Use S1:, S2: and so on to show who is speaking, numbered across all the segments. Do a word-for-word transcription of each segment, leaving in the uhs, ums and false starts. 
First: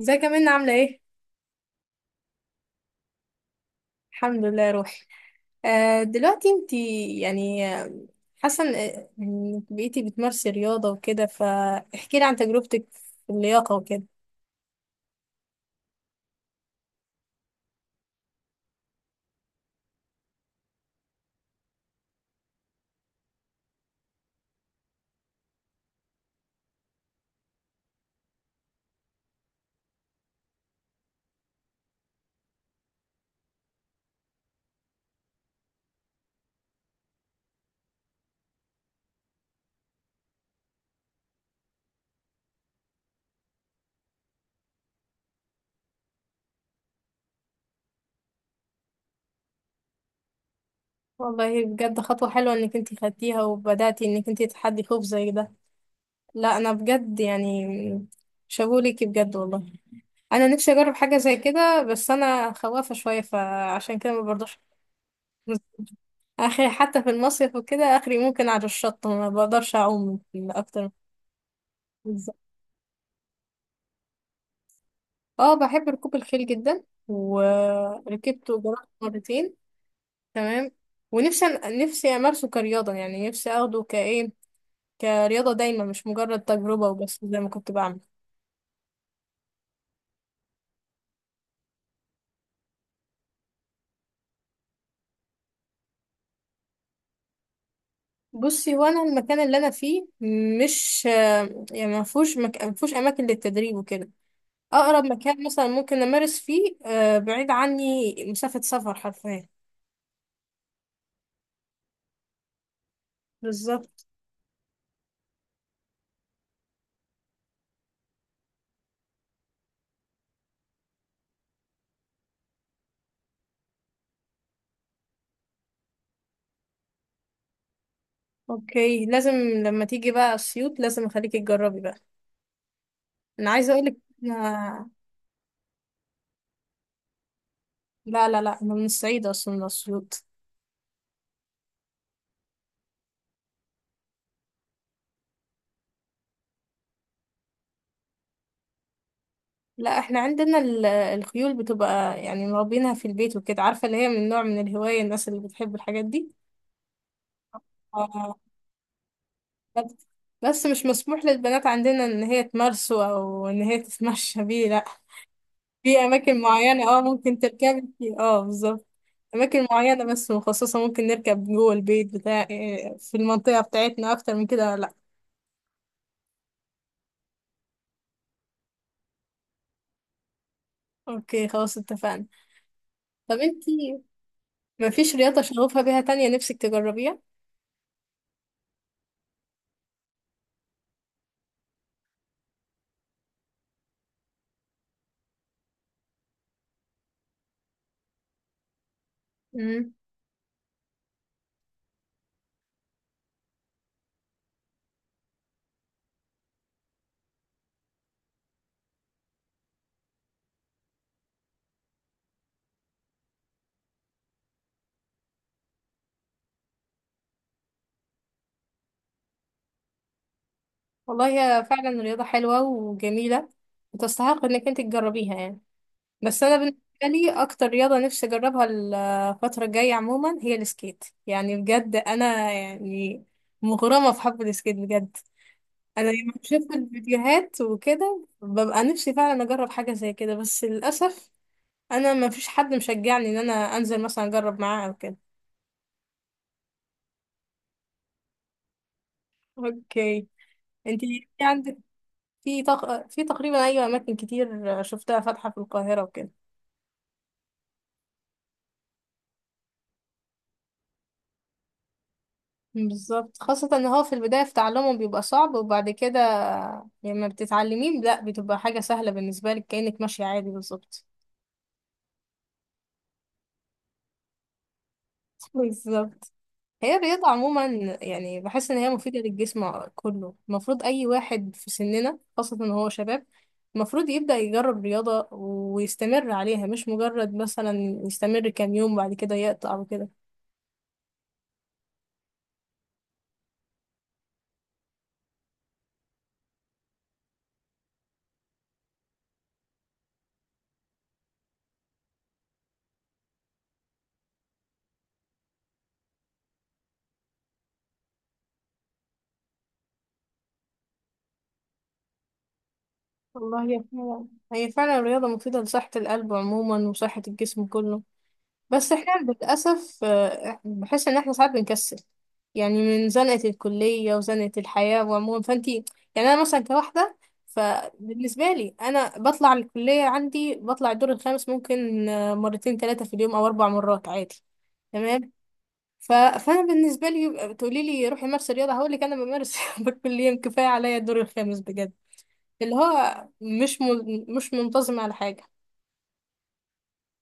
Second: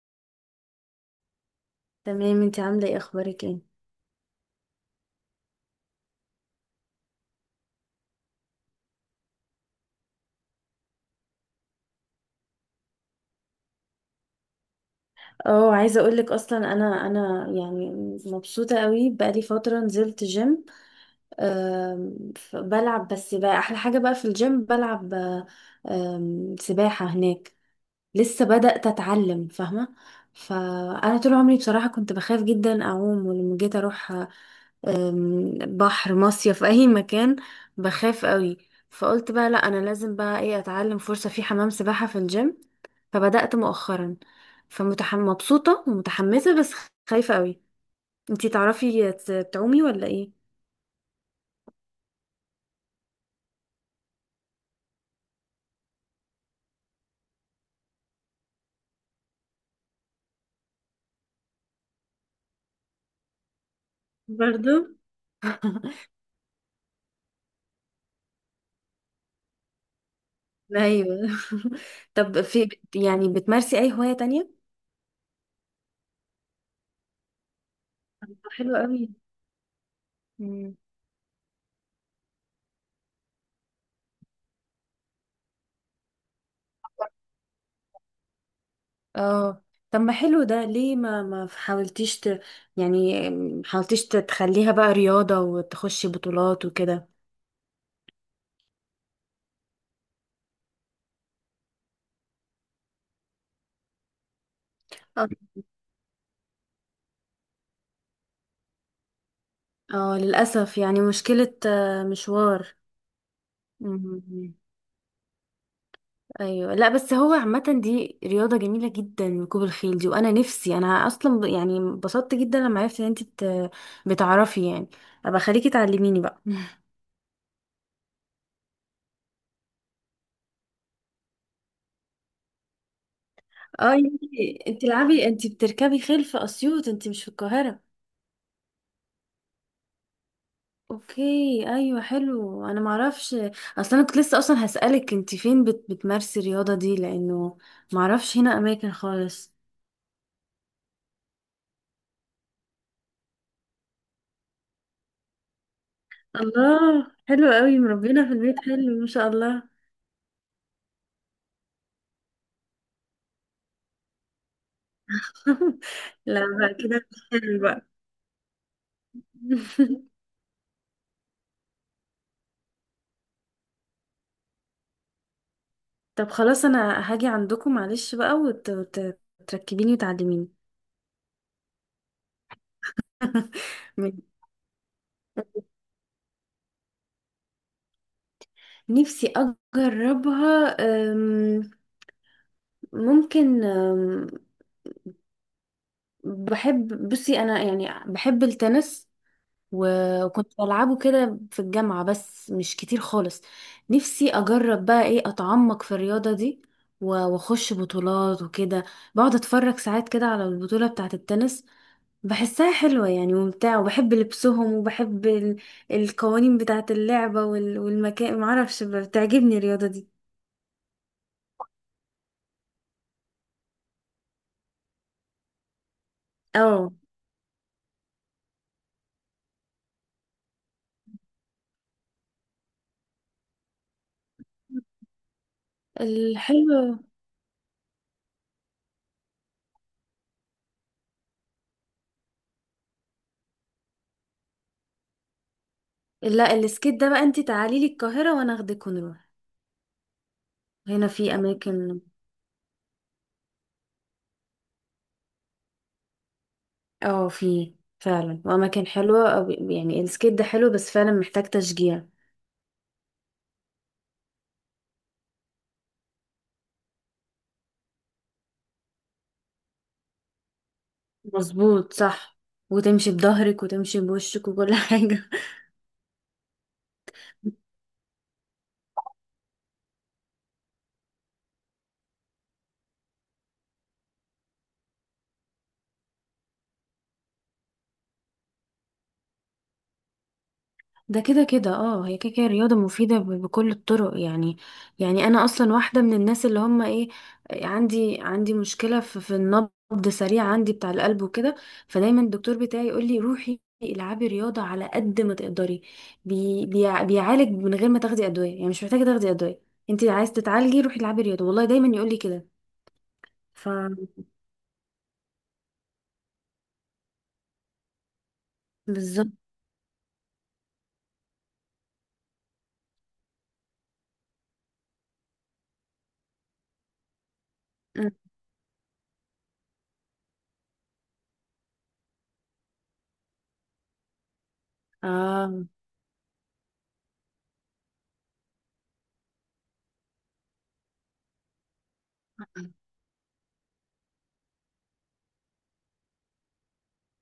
S1: ازيك يا منى، عاملة ايه؟
S2: تمام، انت عامله ايه؟ اخبارك ايه؟
S1: الحمد لله يا روحي. آه دلوقتي انتي، يعني آه، حاسة ان آه، إنك بقيتي بتمارسي رياضة وكده، فاحكي لي عن تجربتك في اللياقة وكده.
S2: اه، عايزه اقول لك اصلا انا انا يعني مبسوطه قوي، بقالي فتره نزلت جيم. آم، ف- بلعب، بس بقى احلى حاجه بقى في الجيم بلعب آم، سباحه هناك. لسه بدأت اتعلم، فاهمه؟ فانا طول عمري بصراحه كنت بخاف جدا اعوم، ولما جيت اروح آم، بحر، مصيف، اي مكان، بخاف قوي. فقلت بقى لا، انا لازم بقى ايه، اتعلم، فرصه في حمام سباحه في الجيم. فبدأت مؤخرا. فمتح... مبسوطة ومتحمسة، بس خايفة قوي. انتي تعرفي ت- تعومي ولا ايه؟
S1: والله بجد خطوة حلوة انك انتي خدتيها وبدأتي انك انتي تتحدي خوف زي ده. لا انا بجد يعني شابوه ليكي بجد والله. انا نفسي اجرب حاجة زي كده، بس انا خوافة شوية فعشان كده ما برضاش.
S2: برضو.
S1: اخي حتى في المصيف وكده اخري ممكن على الشط ما بقدرش اعوم اكتر.
S2: ايوه. طب في يعني بتمارسي اي هواية تانية؟
S1: اه بحب ركوب الخيل جدا، وركبته
S2: حلو
S1: جربت
S2: قوي.
S1: مرتين. تمام.
S2: مم.
S1: ونفسي نفسي امارسه كرياضة، يعني نفسي اخده كايه، كرياضة دايما، مش مجرد تجربة وبس زي ما كنت بعمل.
S2: اه، طب ما حلو ده، ليه ما ما حاولتيش ت... يعني ما حاولتيش تخليها بقى رياضة وتخشي بطولات وكده.
S1: بصي، هو انا المكان اللي انا فيه مش آه، يعني ما فيهوش مك... ما فيهوش اماكن للتدريب وكده. اقرب
S2: آه.
S1: مكان مثلا ممكن امارس فيه آه، بعيد عني مسافة سفر حرفيا.
S2: اه، للأسف يعني مشكلة، آه، مشوار.
S1: بالظبط.
S2: مم. ايوه، لا بس هو عامة دي رياضة جميلة جدا ركوب الخيل دي، وانا نفسي انا اصلا ب- يعني انبسطت جدا لما عرفت ان انت بت... بتعرفي يعني، ابقى خليكي تعلميني بقى.
S1: اوكي، لازم لما تيجي بقى اسيوط لازم اخليكي تجربي بقى. انا عايزه
S2: اه،
S1: اقولك.
S2: انت انت العبي، انت بتركبي خيل في اسيوط، انت مش في القاهرة؟
S1: لا لا لا، انا من الصعيد اصلا، من اسيوط.
S2: اوكي. ايوه، حلو، انا معرفش. اصلا انا كنت لسه اصلا هسألك انت فين بت... بتمارسي الرياضة دي، لانه معرفش هنا اماكن خالص.
S1: لا احنا عندنا ال- الخيول بتبقى يعني مربينها في البيت وكده، عارفة، اللي هي من نوع من الهواية الناس اللي بتحب الحاجات دي.
S2: الله، حلو قوي، مربينا في
S1: آه،
S2: البيت، حلو ما شاء الله.
S1: بس، بس مش مسموح للبنات عندنا ان هي تمارسه او ان هي تتمشى بيه، لا. في اماكن
S2: لا بقى
S1: معينة اه
S2: كده
S1: ممكن
S2: حلو بقى.
S1: تركبي فيه، اه بالظبط. اماكن معينة بس مخصصة، ممكن نركب جوه البيت بتاع آه، في المنطقة بتاعتنا، اكتر من كده لا.
S2: طب خلاص، انا هاجي عندكم معلش بقى وتركبيني وتعلميني.
S1: اوكي خلاص اتفقنا. طب انتي،
S2: من-
S1: مفيش رياضة شغوفة بيها تانية نفسك تجربيها؟
S2: نفسي اجربها. أم، ممكن. أم، بحب بصي انا، يعني بحب التنس، و- وكنت بلعبه كده في الجامعة، بس مش كتير خالص. نفسي اجرب بقى ايه، اتعمق في الرياضة دي، و- واخش بطولات وكده. بقعد اتفرج ساعات كده على البطولة بتاعة التنس. بحسها حلوة، يعني ممتعة، وبحب لبسهم، وبحب ال... القوانين بتاعة اللعبة وال... والمكان، معرفش، ب- بتعجبني الرياضة دي.
S1: والله هي فعلا رياضة حلوة وجميلة، وتستحق انك انت تجربيها يعني. بس انا بالنسبة
S2: اه.
S1: لي اكتر رياضة نفسي اجربها الفترة الجاية عموما هي السكيت، يعني بجد انا يعني مغرمة في حب السكيت بجد. انا لما بشوف
S2: الحلو.
S1: الفيديوهات وكده ببقى نفسي فعلا اجرب حاجة زي كده، بس للأسف انا ما فيش حد مشجعني ان انا انزل مثلا اجرب معاه او كده.
S2: لا، السكيت ده بقى انتي تعالي لي القاهرة وانا اخدك ونروح،
S1: اوكي. انت
S2: هنا في
S1: عندك
S2: اماكن.
S1: في تق... في تقريبا، ايوه، اماكن كتير شفتها فاتحة في القاهرة وكده.
S2: اه في، فعلا، واماكن حلوة، أو يعني السكيت ده حلو بس فعلا محتاج تشجيع.
S1: بالظبط، خاصة ان هو في البداية في تعلمه بيبقى صعب، وبعد كده لما بتتعلميه لا بتبقى حاجة سهلة بالنسبة لك، كأنك ماشية عادي بالظبط.
S2: مظبوط صح، وتمشي بظهرك وتمشي بوشك وكل حاجة.
S1: بالظبط. هي الرياضة عموما يعني بحس ان هي مفيدة للجسم كله. المفروض اي واحد في سننا، خاصة ان هو شباب، المفروض يبدأ يجرب رياضة ويستمر عليها، مش مجرد مثلا يستمر كام يوم بعد كده يقطع وكده.
S2: ده كده كده، اه هي كده كده رياضة مفيدة ب- بكل الطرق يعني. يعني انا اصلا واحدة من الناس اللي هم ايه، عندي عندي مشكلة في, في النبض سريع عندي بتاع القلب وكده. فدايما الدكتور بتاعي يقول لي روحي العبي رياضة على قد ما تقدري. بي بيع- بيعالج من غير ما تاخدي ادوية، يعني مش محتاجة تاخدي ادوية. انت عايز تتعالجي؟ روحي العبي رياضة، والله دايما يقول لي كده.
S1: والله
S2: ف
S1: هي فعلا هي فعلا الرياضة مفيدة لصحة القلب عموما وصحة الجسم كله. بس احنا
S2: بالظبط.
S1: للأسف آه، بحس ان احنا ساعات بنكسل، يعني من زنقة الكلية وزنقة الحياة وعموما. فانتي يعني، انا مثلا كواحدة، فبالنسبة لي انا بطلع الكلية، عندي بطلع الدور الخامس ممكن آه، مرتين ثلاثة في اليوم او اربع مرات عادي. تمام.
S2: اه،
S1: ف... فانا بالنسبة لي تقولي لي روحي مارسي رياضة، هقول لك انا بمارس بالكلية، كفاية عليا الدور الخامس بجد. اللي هو مش م... مش منتظم على حاجة.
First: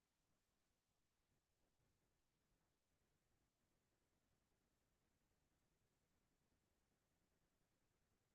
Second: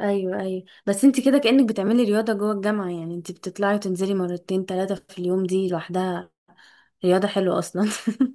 S2: ايوه، ايوه، بس انت كده كأنك بتعملي رياضة جوه الجامعة، يعني انت بتطلعي تنزلي مرتين ثلاثة في اليوم دي لوحدها، رياضة حلوة اصلا.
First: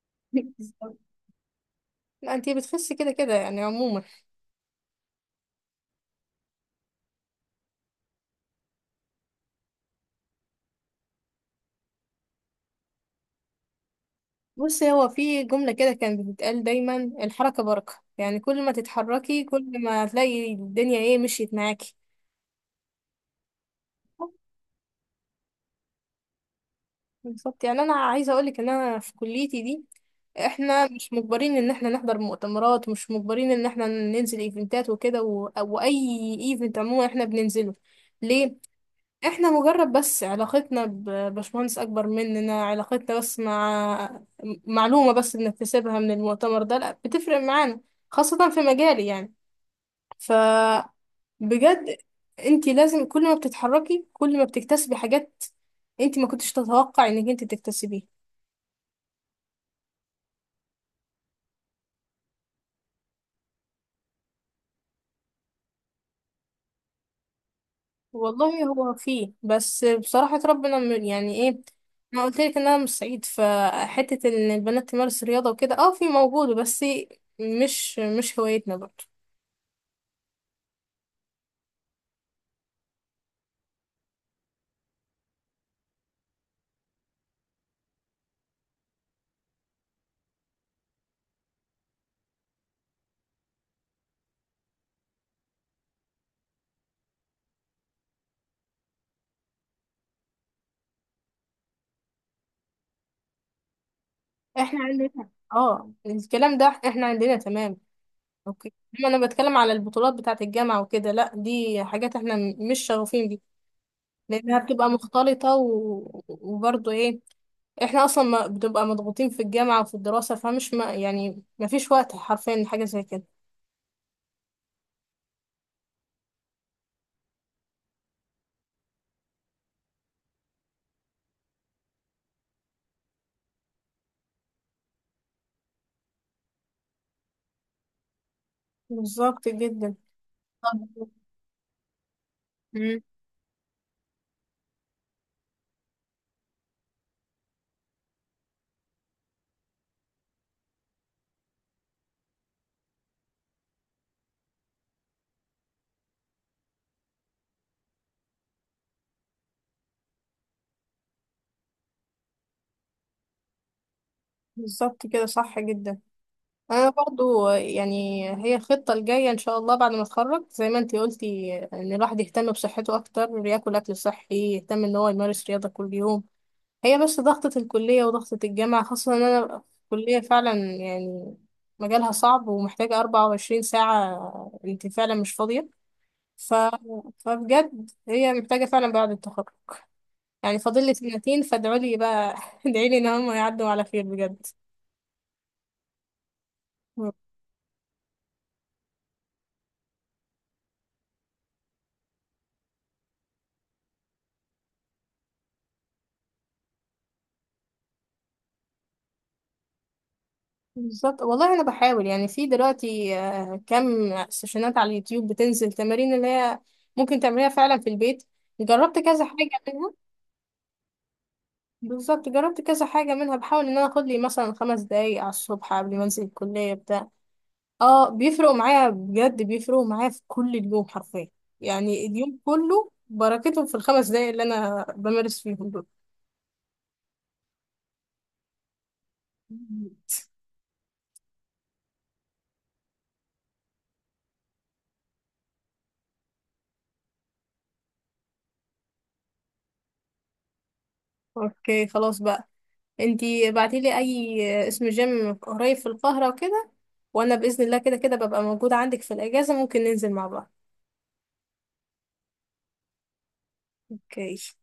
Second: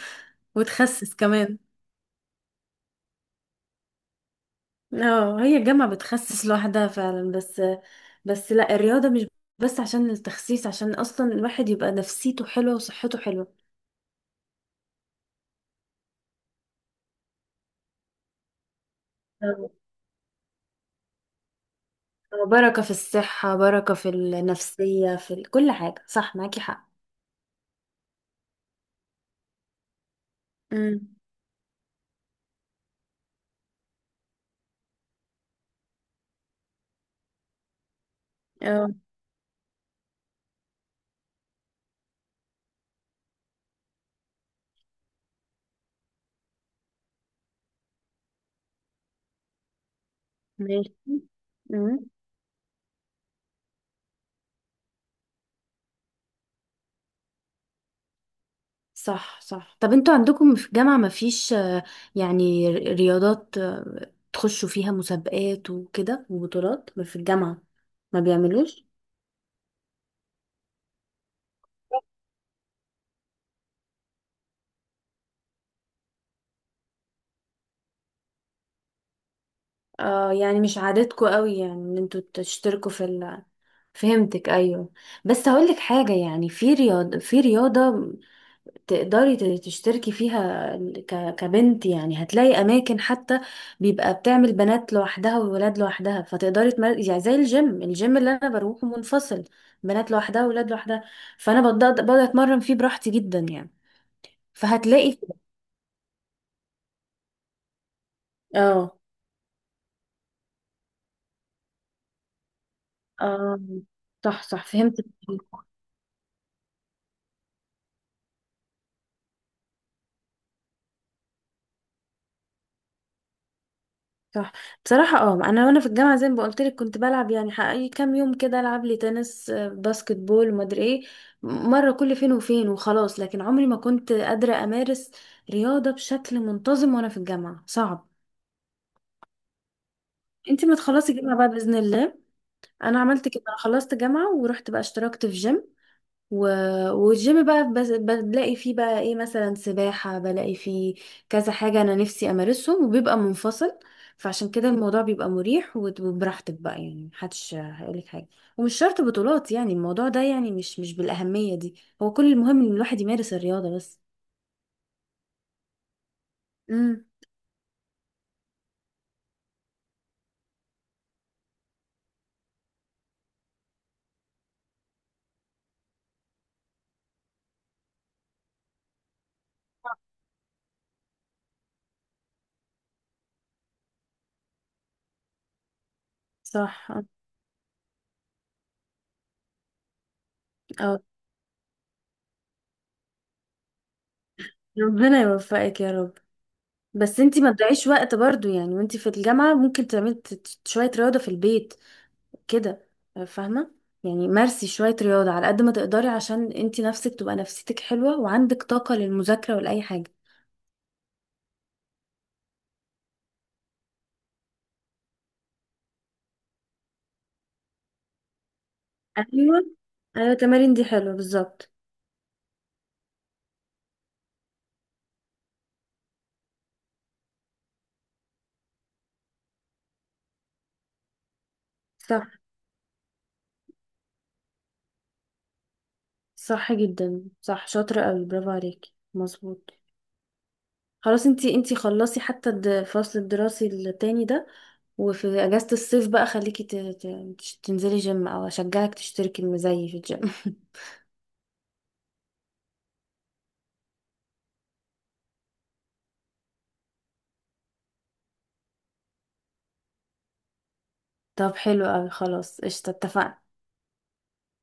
S1: بالظبط.
S2: وتخسس كمان.
S1: لا انتي بتخسي كده كده يعني عموما.
S2: اه، هي الجامعة بتخسس لوحدها فعلا بس. بس لا الرياضة مش. بس عشان التخسيس، عشان اصلا الواحد يبقى نفسيته حلوة وصحته حلوة.
S1: بص، هو في جملة كده كانت بتتقال دايما: الحركة بركة. يعني كل ما تتحركي
S2: آه،
S1: كل ما هتلاقي الدنيا ايه مشيت معاكي.
S2: آه، بركة في الصحة، بركة في النفسية، في ال- كل حاجة، صح معاكي حق.
S1: بالظبط. يعني انا عايزة اقولك ان انا في كليتي دي، احنا مش
S2: امم.
S1: مجبرين ان احنا نحضر مؤتمرات، ومش مجبرين ان احنا ننزل ايفنتات وكده و... او اي ايفنت عموما احنا بننزله. ليه؟
S2: اه.
S1: احنا مجرد بس علاقتنا بباشمهندس اكبر مننا، علاقتنا بس مع معلومة بس بنكتسبها من المؤتمر ده، لا بتفرق معانا. خاصة في مجالي يعني. ف
S2: ماشي.
S1: بجد، انت لازم كل ما بتتحركي كل ما بتكتسبي حاجات انت ما كنتش تتوقع انك انت تكتسبيه.
S2: صح، صح، طب انتوا عندكم في الجامعة مفيش آه، يعني ر- رياضات آه، تخشوا فيها مسابقات وكده وبطولات في الجامعة؟ ما
S1: والله
S2: بيعملوش؟
S1: هو فيه، بس بصراحة ربنا م- يعني ايه، انا قلت لك ان انا مش سعيد فحتة ان البنات تمارس رياضة وكده. اه في موجود، بس مش مش هوايتنا برضه.
S2: اه، يعني مش عادتكم قوي، يعني ان انتوا تشتركوا في ال... فهمتك، ايوه. بس هقول لك حاجة، يعني في رياضة في رياضة تقدري ت- تشتركي فيها، ك- كبنت يعني، هتلاقي اماكن حتى بيبقى بتعمل بنات لوحدها وولاد لوحدها، فتقدري تمر... يعني زي الجيم الجيم اللي انا بروحه منفصل، بنات لوحدها وولاد لوحدها، فانا بقدر بقدر اتمرن فيه براحتي جدا يعني.
S1: احنا
S2: فهتلاقي.
S1: عندنا اه الكلام ده احنا عندنا تمام. اوكي.
S2: اه.
S1: لما انا بتكلم على البطولات بتاعة الجامعة وكده لا، دي حاجات احنا م- مش شغوفين بيها،
S2: اه، صح،
S1: لانها
S2: صح،
S1: بتبقى
S2: فهمت.
S1: مختلطه و... وبرضه ايه، احنا اصلا ما بنبقى مضغوطين في الجامعه وفي الدراسه، فمش، ما يعني، ما فيش وقت حرفيا لحاجه زي كده.
S2: صح، بصراحة، اه، انا وانا في الجامعة زي ما قلت لك كنت بلعب يعني حقيقي، كام يوم كده العب لي تنس، آه، باسكت بول ومدري ايه، مرة كل فين وفين وخلاص، لكن عمري ما كنت قادرة امارس رياضة بشكل منتظم وانا في الجامعة صعب.
S1: بالظبط جدا.
S2: انتي ما
S1: طب.
S2: تخلصي جامعة بقى بإذن الله.
S1: مم.
S2: انا عملت كده، انا خلصت جامعة ورحت بقى اشتركت في جيم و... والجيم بقى بس بلاقي فيه بقى ايه مثلا سباحة، بلاقي فيه كذا حاجة انا نفسي امارسهم، وبيبقى منفصل. فعشان كده الموضوع بيبقى مريح وت- وبراحتك بقى يعني، محدش هيقولك حاجة، ومش شرط بطولات، يعني الموضوع ده يعني مش مش بالأهمية دي. هو كل المهم ان الواحد يمارس الرياضة بس.
S1: بالظبط، كده صح جدا. انا
S2: امم.
S1: برضو يعني هي الخطه الجايه ان شاء الله بعد ما اتخرج، زي ما انتي قلتي، ان الواحد يهتم بصحته اكتر، ياكل اكل صحي، يهتم ان هو يمارس رياضه كل يوم. هي بس ضغطة الكلية وضغطة الجامعة، خاصة إن أنا في الكلية فعلا يعني مجالها صعب ومحتاجة أربعة وعشرين ساعة، أنت فعلا مش فاضية. ف...
S2: صح. اه.
S1: فبجد هي محتاجة فعلا بعد التخرج. يعني فاضل لي
S2: آه.
S1: سنتين، فادعولي بقى ادعيلي إن هم يعدوا على خير بجد.
S2: ربنا يوفقك يا رب. بس انتي ما تضيعيش وقت برضو، يعني وانتي في الجامعة ممكن تعملي ت- ت- شوية رياضة في البيت كده، فاهمة؟ يعني مارسي شوية رياضة على قد ما تقدري عشان انتي نفسك تبقى نفسيتك حلوة، وعندك طاقة للمذاكرة ولأي حاجة.
S1: بالظبط. والله أنا بحاول يعني، في دلوقتي آه، كم سيشنات على اليوتيوب بتنزل تمارين اللي هي ممكن تعمليها فعلا في البيت. جربت كذا حاجة.
S2: ايوه، ايوه، التمارين دي حلوة بالظبط.
S1: بالظبط، جربت كذا حاجة منها، بحاول ان انا اخد لي مثلا خمس دقايق على الصبح قبل ما انزل الكلية بتاع. اه بيفرقوا معايا بجد، بيفرقوا معايا في كل اليوم حرفيا. يعني
S2: صح،
S1: اليوم كله بركتهم في الخمس دقايق اللي انا بمارس فيهم دول.
S2: صح جدا، صح، شاطرة قوي، برافو عليكي، مظبوط. خلاص، انتي انتي خلصي حتى الد- الفصل الدراسي التاني ده، وفي اجازة الصيف بقى خليكي ت- ت- تش- تنزلي جيم او اشجعك تشتركي المزي في الجيم.
S1: اوكي خلاص بقى. انتي بعتيلي اي اسم جيم قريب في القاهرة وكده، وانا بإذن الله كده كده ببقى موجودة عندك في الاجازة، ممكن ننزل مع بعض.
S2: طب حلو قوي خلاص قشطة اتفقنا.
S1: اوكي.